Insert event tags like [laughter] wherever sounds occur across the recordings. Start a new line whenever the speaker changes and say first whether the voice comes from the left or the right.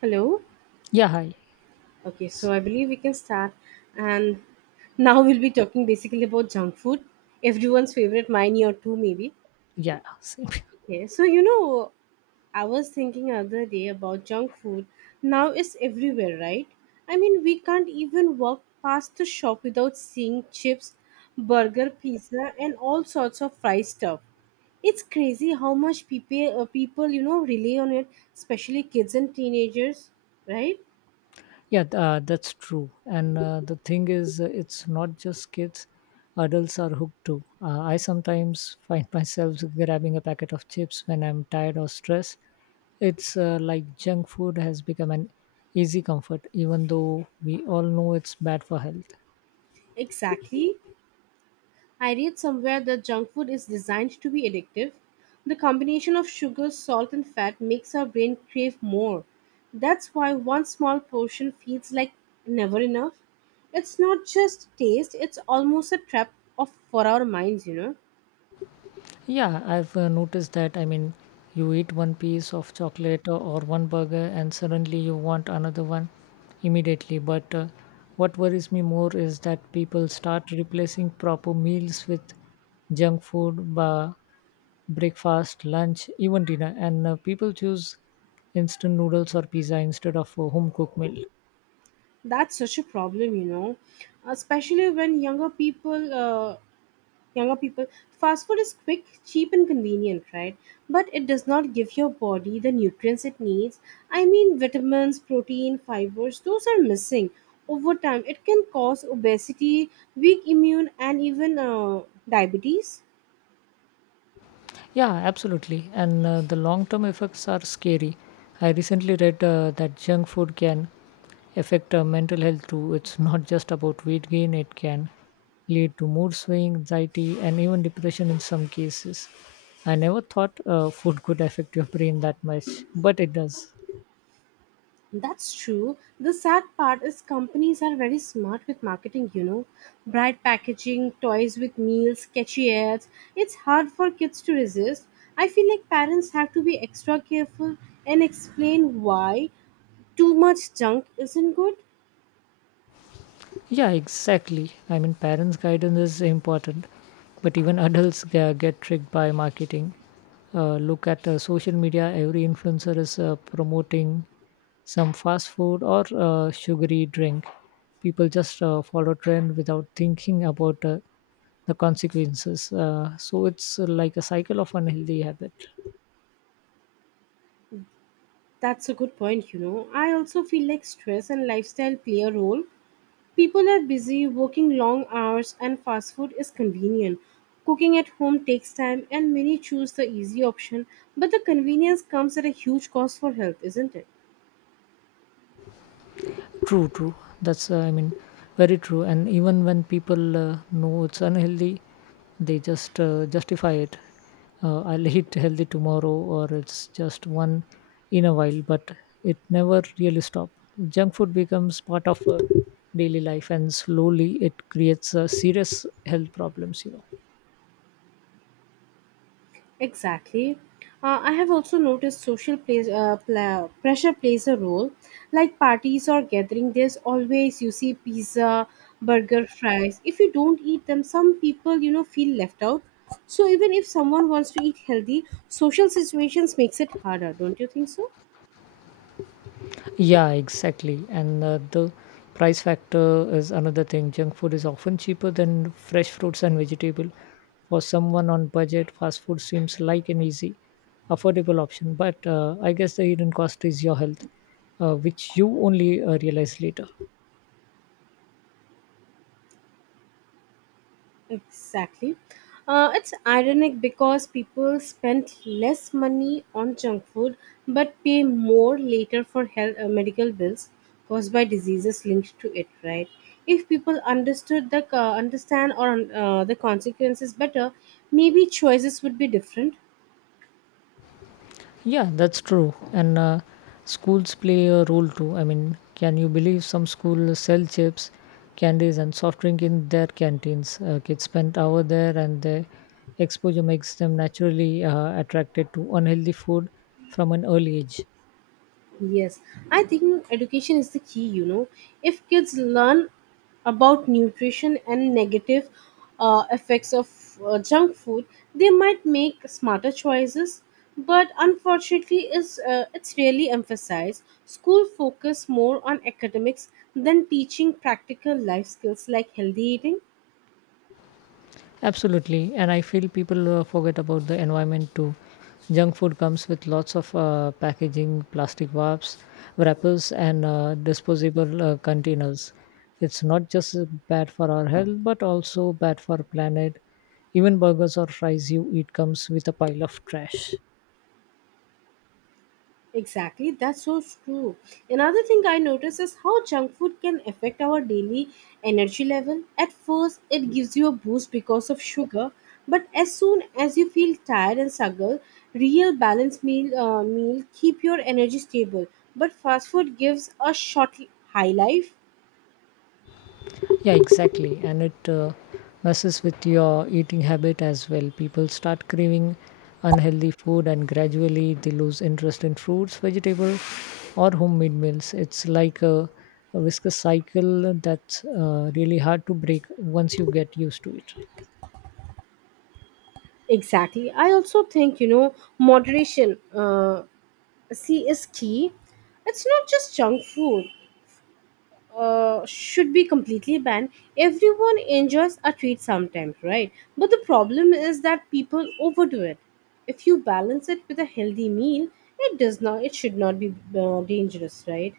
right: Hello.
left: Yeah, hi.
right: Okay, so
left: S-
right: I believe we can start. And now we'll be talking basically about junk food, everyone's favorite, mine or two maybe.
left: Yeah, see.
right: Okay, so you know, I was thinking other day about junk food. Now it's everywhere, right? I mean, we can't even walk past the shop without seeing chips, burger, pizza, and all sorts of fried stuff. It's crazy how much people you know, rely on it, especially kids and teenagers, right?
left: [laughs] Yeah, that's true. And the thing is, it's not just kids; adults are hooked too. I sometimes find [laughs] myself grabbing a packet of chips when I'm tired or stressed. It's like junk food has become an easy comfort, even though we all know it's bad for health.
right: Exactly. I read somewhere that junk food is designed to be addictive. The combination of sugar, salt, and fat makes our brain crave more. That's why one small portion feels like never enough. It's not just taste, it's almost a trap of for our minds, you know.
left: Yeah, I've noticed that. I mean, you eat one piece of chocolate or one burger, and suddenly you want another one immediately. But what worries me more is that people start replacing proper meals with junk food, breakfast, lunch, even dinner, and people choose instant noodles or pizza instead of a home cooked meal.
right: That's such a problem, you know. Especially when younger people, fast food is quick, cheap, and convenient, right? But it does not give your body the nutrients it needs. I mean, vitamins, protein, fibers, those are missing. Over time it can cause obesity, weak immune, and even diabetes.
left: Yeah, absolutely. And the long term effects are scary. I recently read that junk food can affect mental health too. It's not just about weight gain, it can lead to mood swing, anxiety, and even depression in some cases. I never thought food could affect your brain that much, but it does.
right: That's true. The sad part is companies are very smart with marketing, you know. Bright packaging, toys with meals, catchy ads. It's hard for kids to resist. I feel like parents have to be extra careful and explain why too much junk isn't good.
left: Yeah, exactly. I mean, parents' guidance is important, but even adults get tricked by marketing. Look at social media, every influencer is promoting some fast food or sugary drink. People just follow trend without thinking about the consequences. So it's like a cycle of unhealthy habit.
right: That's a good point, you know. I also feel like stress and lifestyle play a role. People are busy working long hours, and fast food is convenient. Cooking at home takes time, and many choose the easy option, but the convenience comes at a huge cost for health, isn't it?
left: True, true. That's, uh, I mean, very true. And even when people know it's unhealthy, they just justify it. I'll [laughs] eat healthy tomorrow, or it's just one in a while, but it never really stops. Junk food becomes part of daily life, and slowly it creates serious health problems, you know.
right: Exactly. I have also noticed social plays, pla pressure plays a role. Like parties or gathering, there's always you see pizza, burger, fries. If you don't eat them, some people you know feel left out. So even if someone wants to eat healthy, social situations makes it harder, don't you think so?
left: Yeah, exactly. And the price factor is another thing. Junk food is often cheaper than fresh fruits and vegetable. For someone on budget, fast food seems like an easy, affordable option. But I guess the hidden cost is your health, which you only realize later.
right: Exactly. It's ironic because people spend less money on junk food but pay more later for health, medical bills caused by diseases linked to it, right? If people understood the understand or the consequences better, maybe choices would be different.
left: Yeah, that's true. And schools play a role too. I mean, can you believe some schools sell chips, candies, and soft drink in their canteens? Kids spend hour there, and the exposure makes them naturally attracted to unhealthy food from an early age.
right: Yes, I think education is the key, you know. If kids learn about nutrition and negative effects of junk food, they might make smarter choices. But unfortunately, is it's really emphasized. School focus more on academics than teaching practical life skills like healthy eating.
left: Absolutely, and I feel people forget about the environment too. Junk food comes with lots of packaging, plastic wraps, wrappers, and disposable containers. It's not just bad for our health, but also bad for planet. Even burgers or fries you eat comes with a pile of trash.
right: Exactly, that's so true. Another thing I notice is how junk food can affect our daily energy level. At first, it gives you a boost because of sugar, but as soon as you feel tired and struggle, real balanced meal keep your energy stable. But fast food gives a short high life.
left: Yeah, exactly. And it messes with your eating habit as well. People start craving unhealthy food and gradually they lose interest in fruits, vegetable, or homemade meals. It's like a viscous cycle that's really hard to break once you get used to it.
right: Exactly. I also think, you know, moderation see is key. It's not just junk food should be completely banned. Everyone enjoys a treat sometimes, right? But the problem is that people overdo it. If you balance it with a healthy meal, it does not. It should not be dangerous, right?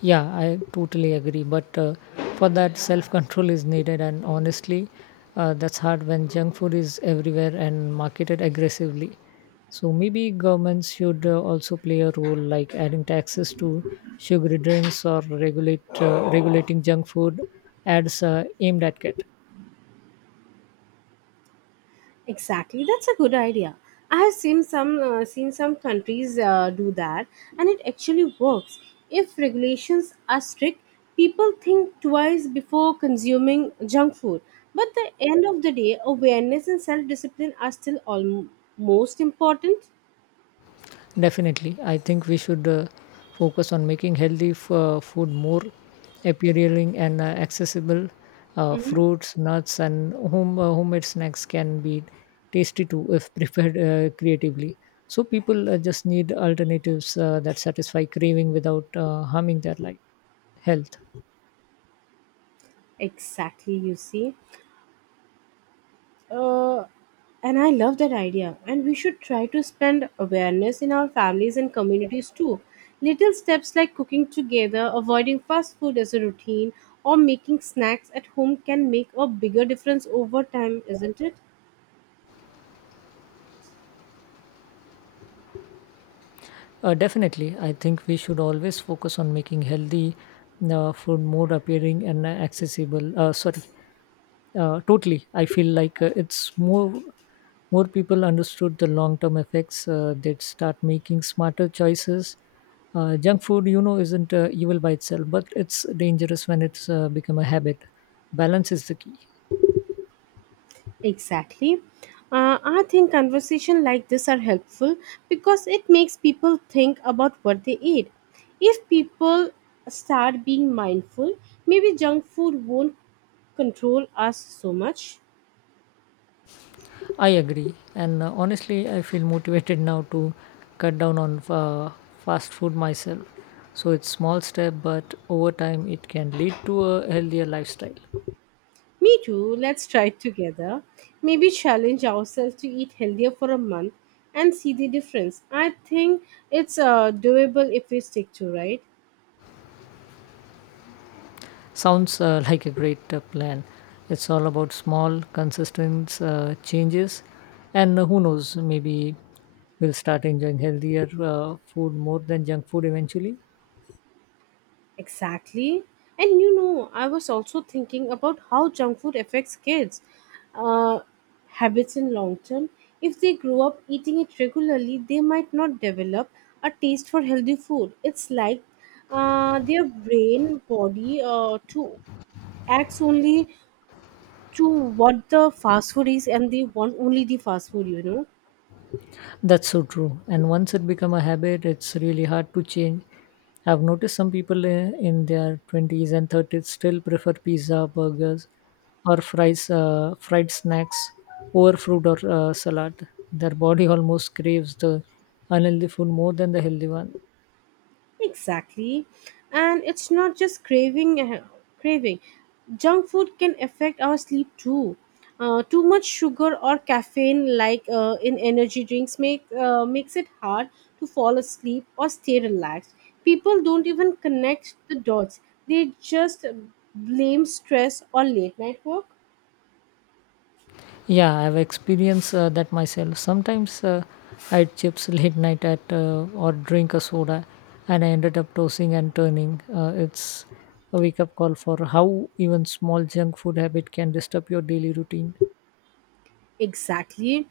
left: Yeah, I totally agree. But for that, self control is needed. And honestly, that's hard when junk food is everywhere and marketed aggressively. So maybe governments should also play a role, like adding taxes to sugary drinks or regulate regulating junk food ads aimed at kids.
right: Exactly, that's a good idea. I have seen some countries do that, and it actually works. If regulations are strict, people think twice before consuming junk food. But the end of the day, awareness and self discipline are still almost important.
left: Definitely, I think we should focus on making healthy food more appealing and accessible.
right: Mhm.
left: Fruits, nuts, and homemade snacks can be tasty too if [laughs] prepared creatively. So people just need alternatives that satisfy craving without harming their life health.
right: Exactly, you see. Uh, and I love that idea. And we should try to spend awareness in our families and communities too. Little steps like cooking together, avoiding fast food as a routine, or making snacks at home can make a bigger difference over time, isn't it?
left: Definitely, I think we should always focus on making healthy food more appealing and accessible. Sorry. Totally. I feel like it's more, people understood the long term effects. They'd start making smarter choices. Junk food, you know, isn't evil by itself, but it's dangerous when it's become a habit. Balance is the key.
right: Exactly. I think conversation like this are helpful because it makes people think about what they eat. If people start being mindful, maybe junk food won't control us so much.
left: I agree, and honestly, I feel motivated [laughs] now to cut down on fast food myself. So it's small step, but over time, it can lead to a healthier lifestyle.
right: Me too. Let's try it together. Maybe challenge ourselves to eat healthier for a month and see the difference. I think it's doable if we stick to right.
left: Sounds [laughs] like a great plan. It's all about small, consistent changes, and who knows, maybe we'll start enjoying healthier food more than junk food eventually.
right: Exactly. And you know, I was also thinking about how junk food affects kids' uh, habits in long term. If they grow up eating it regularly, they might not develop a taste for healthy food. It's like their brain body to acts only to what the fast food is, and they want only the fast food, you know.
left: That's so true. And once it become a habit, it's really hard to change. I've noticed some people in their twenties and thirties still prefer pizza, burgers, or fries, fried snacks over fruit or salad. Their body almost craves the unhealthy food more than the healthy one.
right: Exactly. And it's not just craving. Junk food can affect our sleep too. Too much sugar or caffeine, like in energy drinks, makes it hard to fall asleep or stay relaxed. People don't even connect the dots. They just blame stress or late night work.
left: Yeah, I've experienced that myself. Sometimes I'd chips late night at or drink a soda, and I ended up tossing and turning. It's a wake up call for how even small junk food habit can disturb your daily routine.
right: Exactly.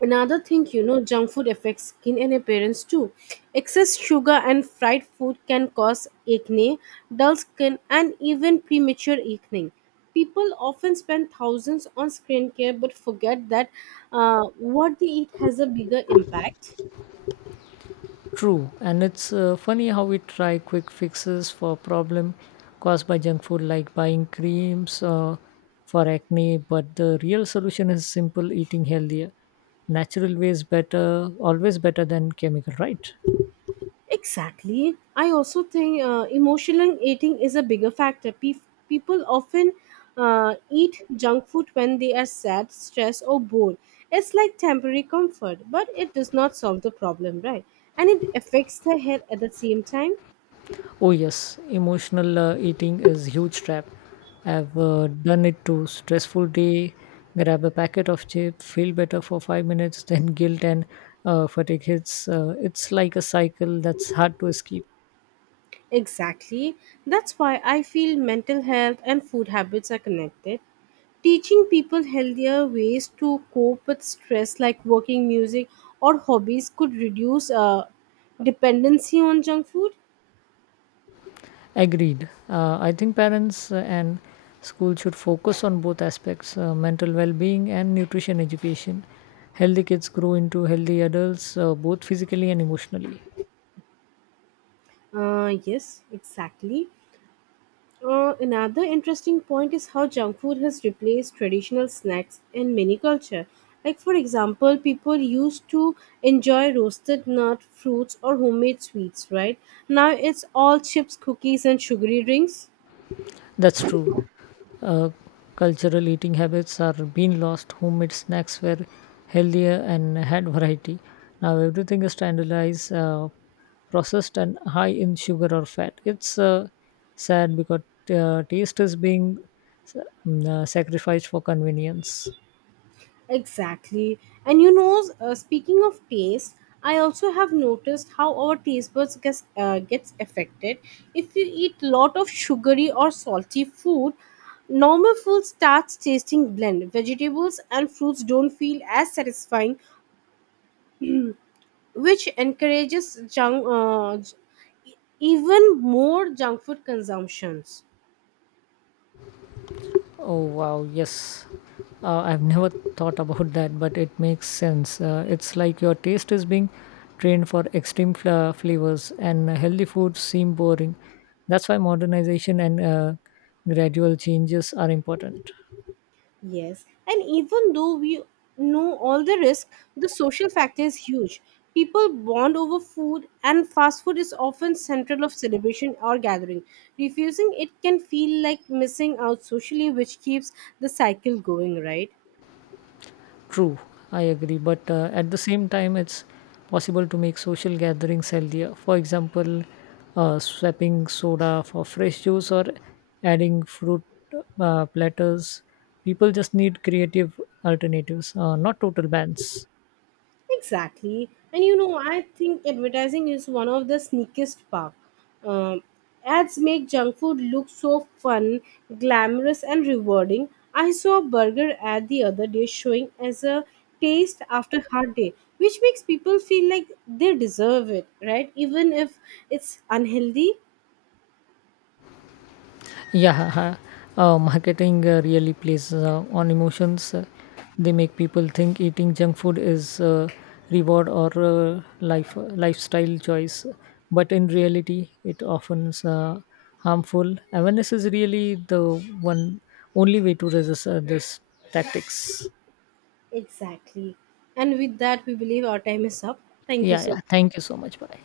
right: Another thing, you know, junk food affects skin and appearance too. Excess sugar and fried food can cause acne, dull skin, and even premature aging. People often spend thousands on skincare but forget that what they eat has a bigger impact.
left: True, and it's funny how we try quick fixes for problem caused by junk food, like buying creams for acne, but the real solution is simple: eating healthier, natural ways better, always better than chemical, right?
right: Exactly. I also think emotional eating is a bigger factor. People often eat junk food when they are sad, stressed, or bored. It's like temporary comfort, but it does not solve the problem, right? And it affects the health at the same time.
left: Oh yes, emotional eating is huge trap. I've done it too. Stressful day, grab a packet of chips, feel better for 5 minutes, [laughs] then guilt and fatigue hits. It's like a cycle that's hard to escape.
right: Exactly. That's why I feel mental health and food habits are connected. Teaching people healthier ways to cope with stress, like working, music, or hobbies, could reduce dependency on junk food.
left: Agreed. I think parents and school should focus on both aspects: mental well-being and nutrition education. Healthy kids grow into healthy adults, both physically and emotionally.
right: Yes, exactly. Another interesting point is how junk food has replaced traditional snacks in many culture. Like for example, people used to enjoy roasted nut, fruits, or homemade sweets, right? Now it's all chips, cookies, and sugary drinks.
left: That's true. uh, Cultural eating habits are being lost. Homemade snacks were healthier and had variety. Now everything is standardized, processed, and high in sugar or fat. It's sad because taste is being sacrificed for convenience.
right: Exactly. And you know, speaking of taste, I also have noticed how our taste buds gets affected. If you eat lot of sugary or salty food, normal food starts tasting bland. Vegetables and fruits don't feel as satisfying, which encourages even more junk food consumptions.
left: Oh wow, yes. I've never thought about that, but it makes sense. It's like your taste is being trained for extreme flavors, and healthy foods seem boring. That's why modernization and gradual changes are important.
right: Yes, and even though we know all the risk, the social factor is huge. People bond over food, and fast food is often central of celebration or gathering. Refusing it can feel like missing out socially, which keeps the cycle going, right?
left: True, I agree. But at the same time, it's possible to make social gatherings healthier. For example, swapping soda for fresh juice or adding fruit platters. People just need creative alternatives, not total bans.
right: Exactly. And you know, I think advertising is one of the sneakiest part. Um, Ads make junk food look so fun, glamorous, and rewarding. I saw a burger ad the other day showing as a taste after hard day, which makes people feel like they deserve it, right? Even if it's unhealthy.
left: Yeah, marketing really plays on emotions. They make people think eating junk food is reward or lifestyle choice, but in reality, it often is harmful. Awareness is really the one only way to resist this tactics.
right: Exactly. And with that, we believe our time is up. Thank you
left: Yeah,
right: so
left: yeah.
right: much.
left: Thank you so much. Bye.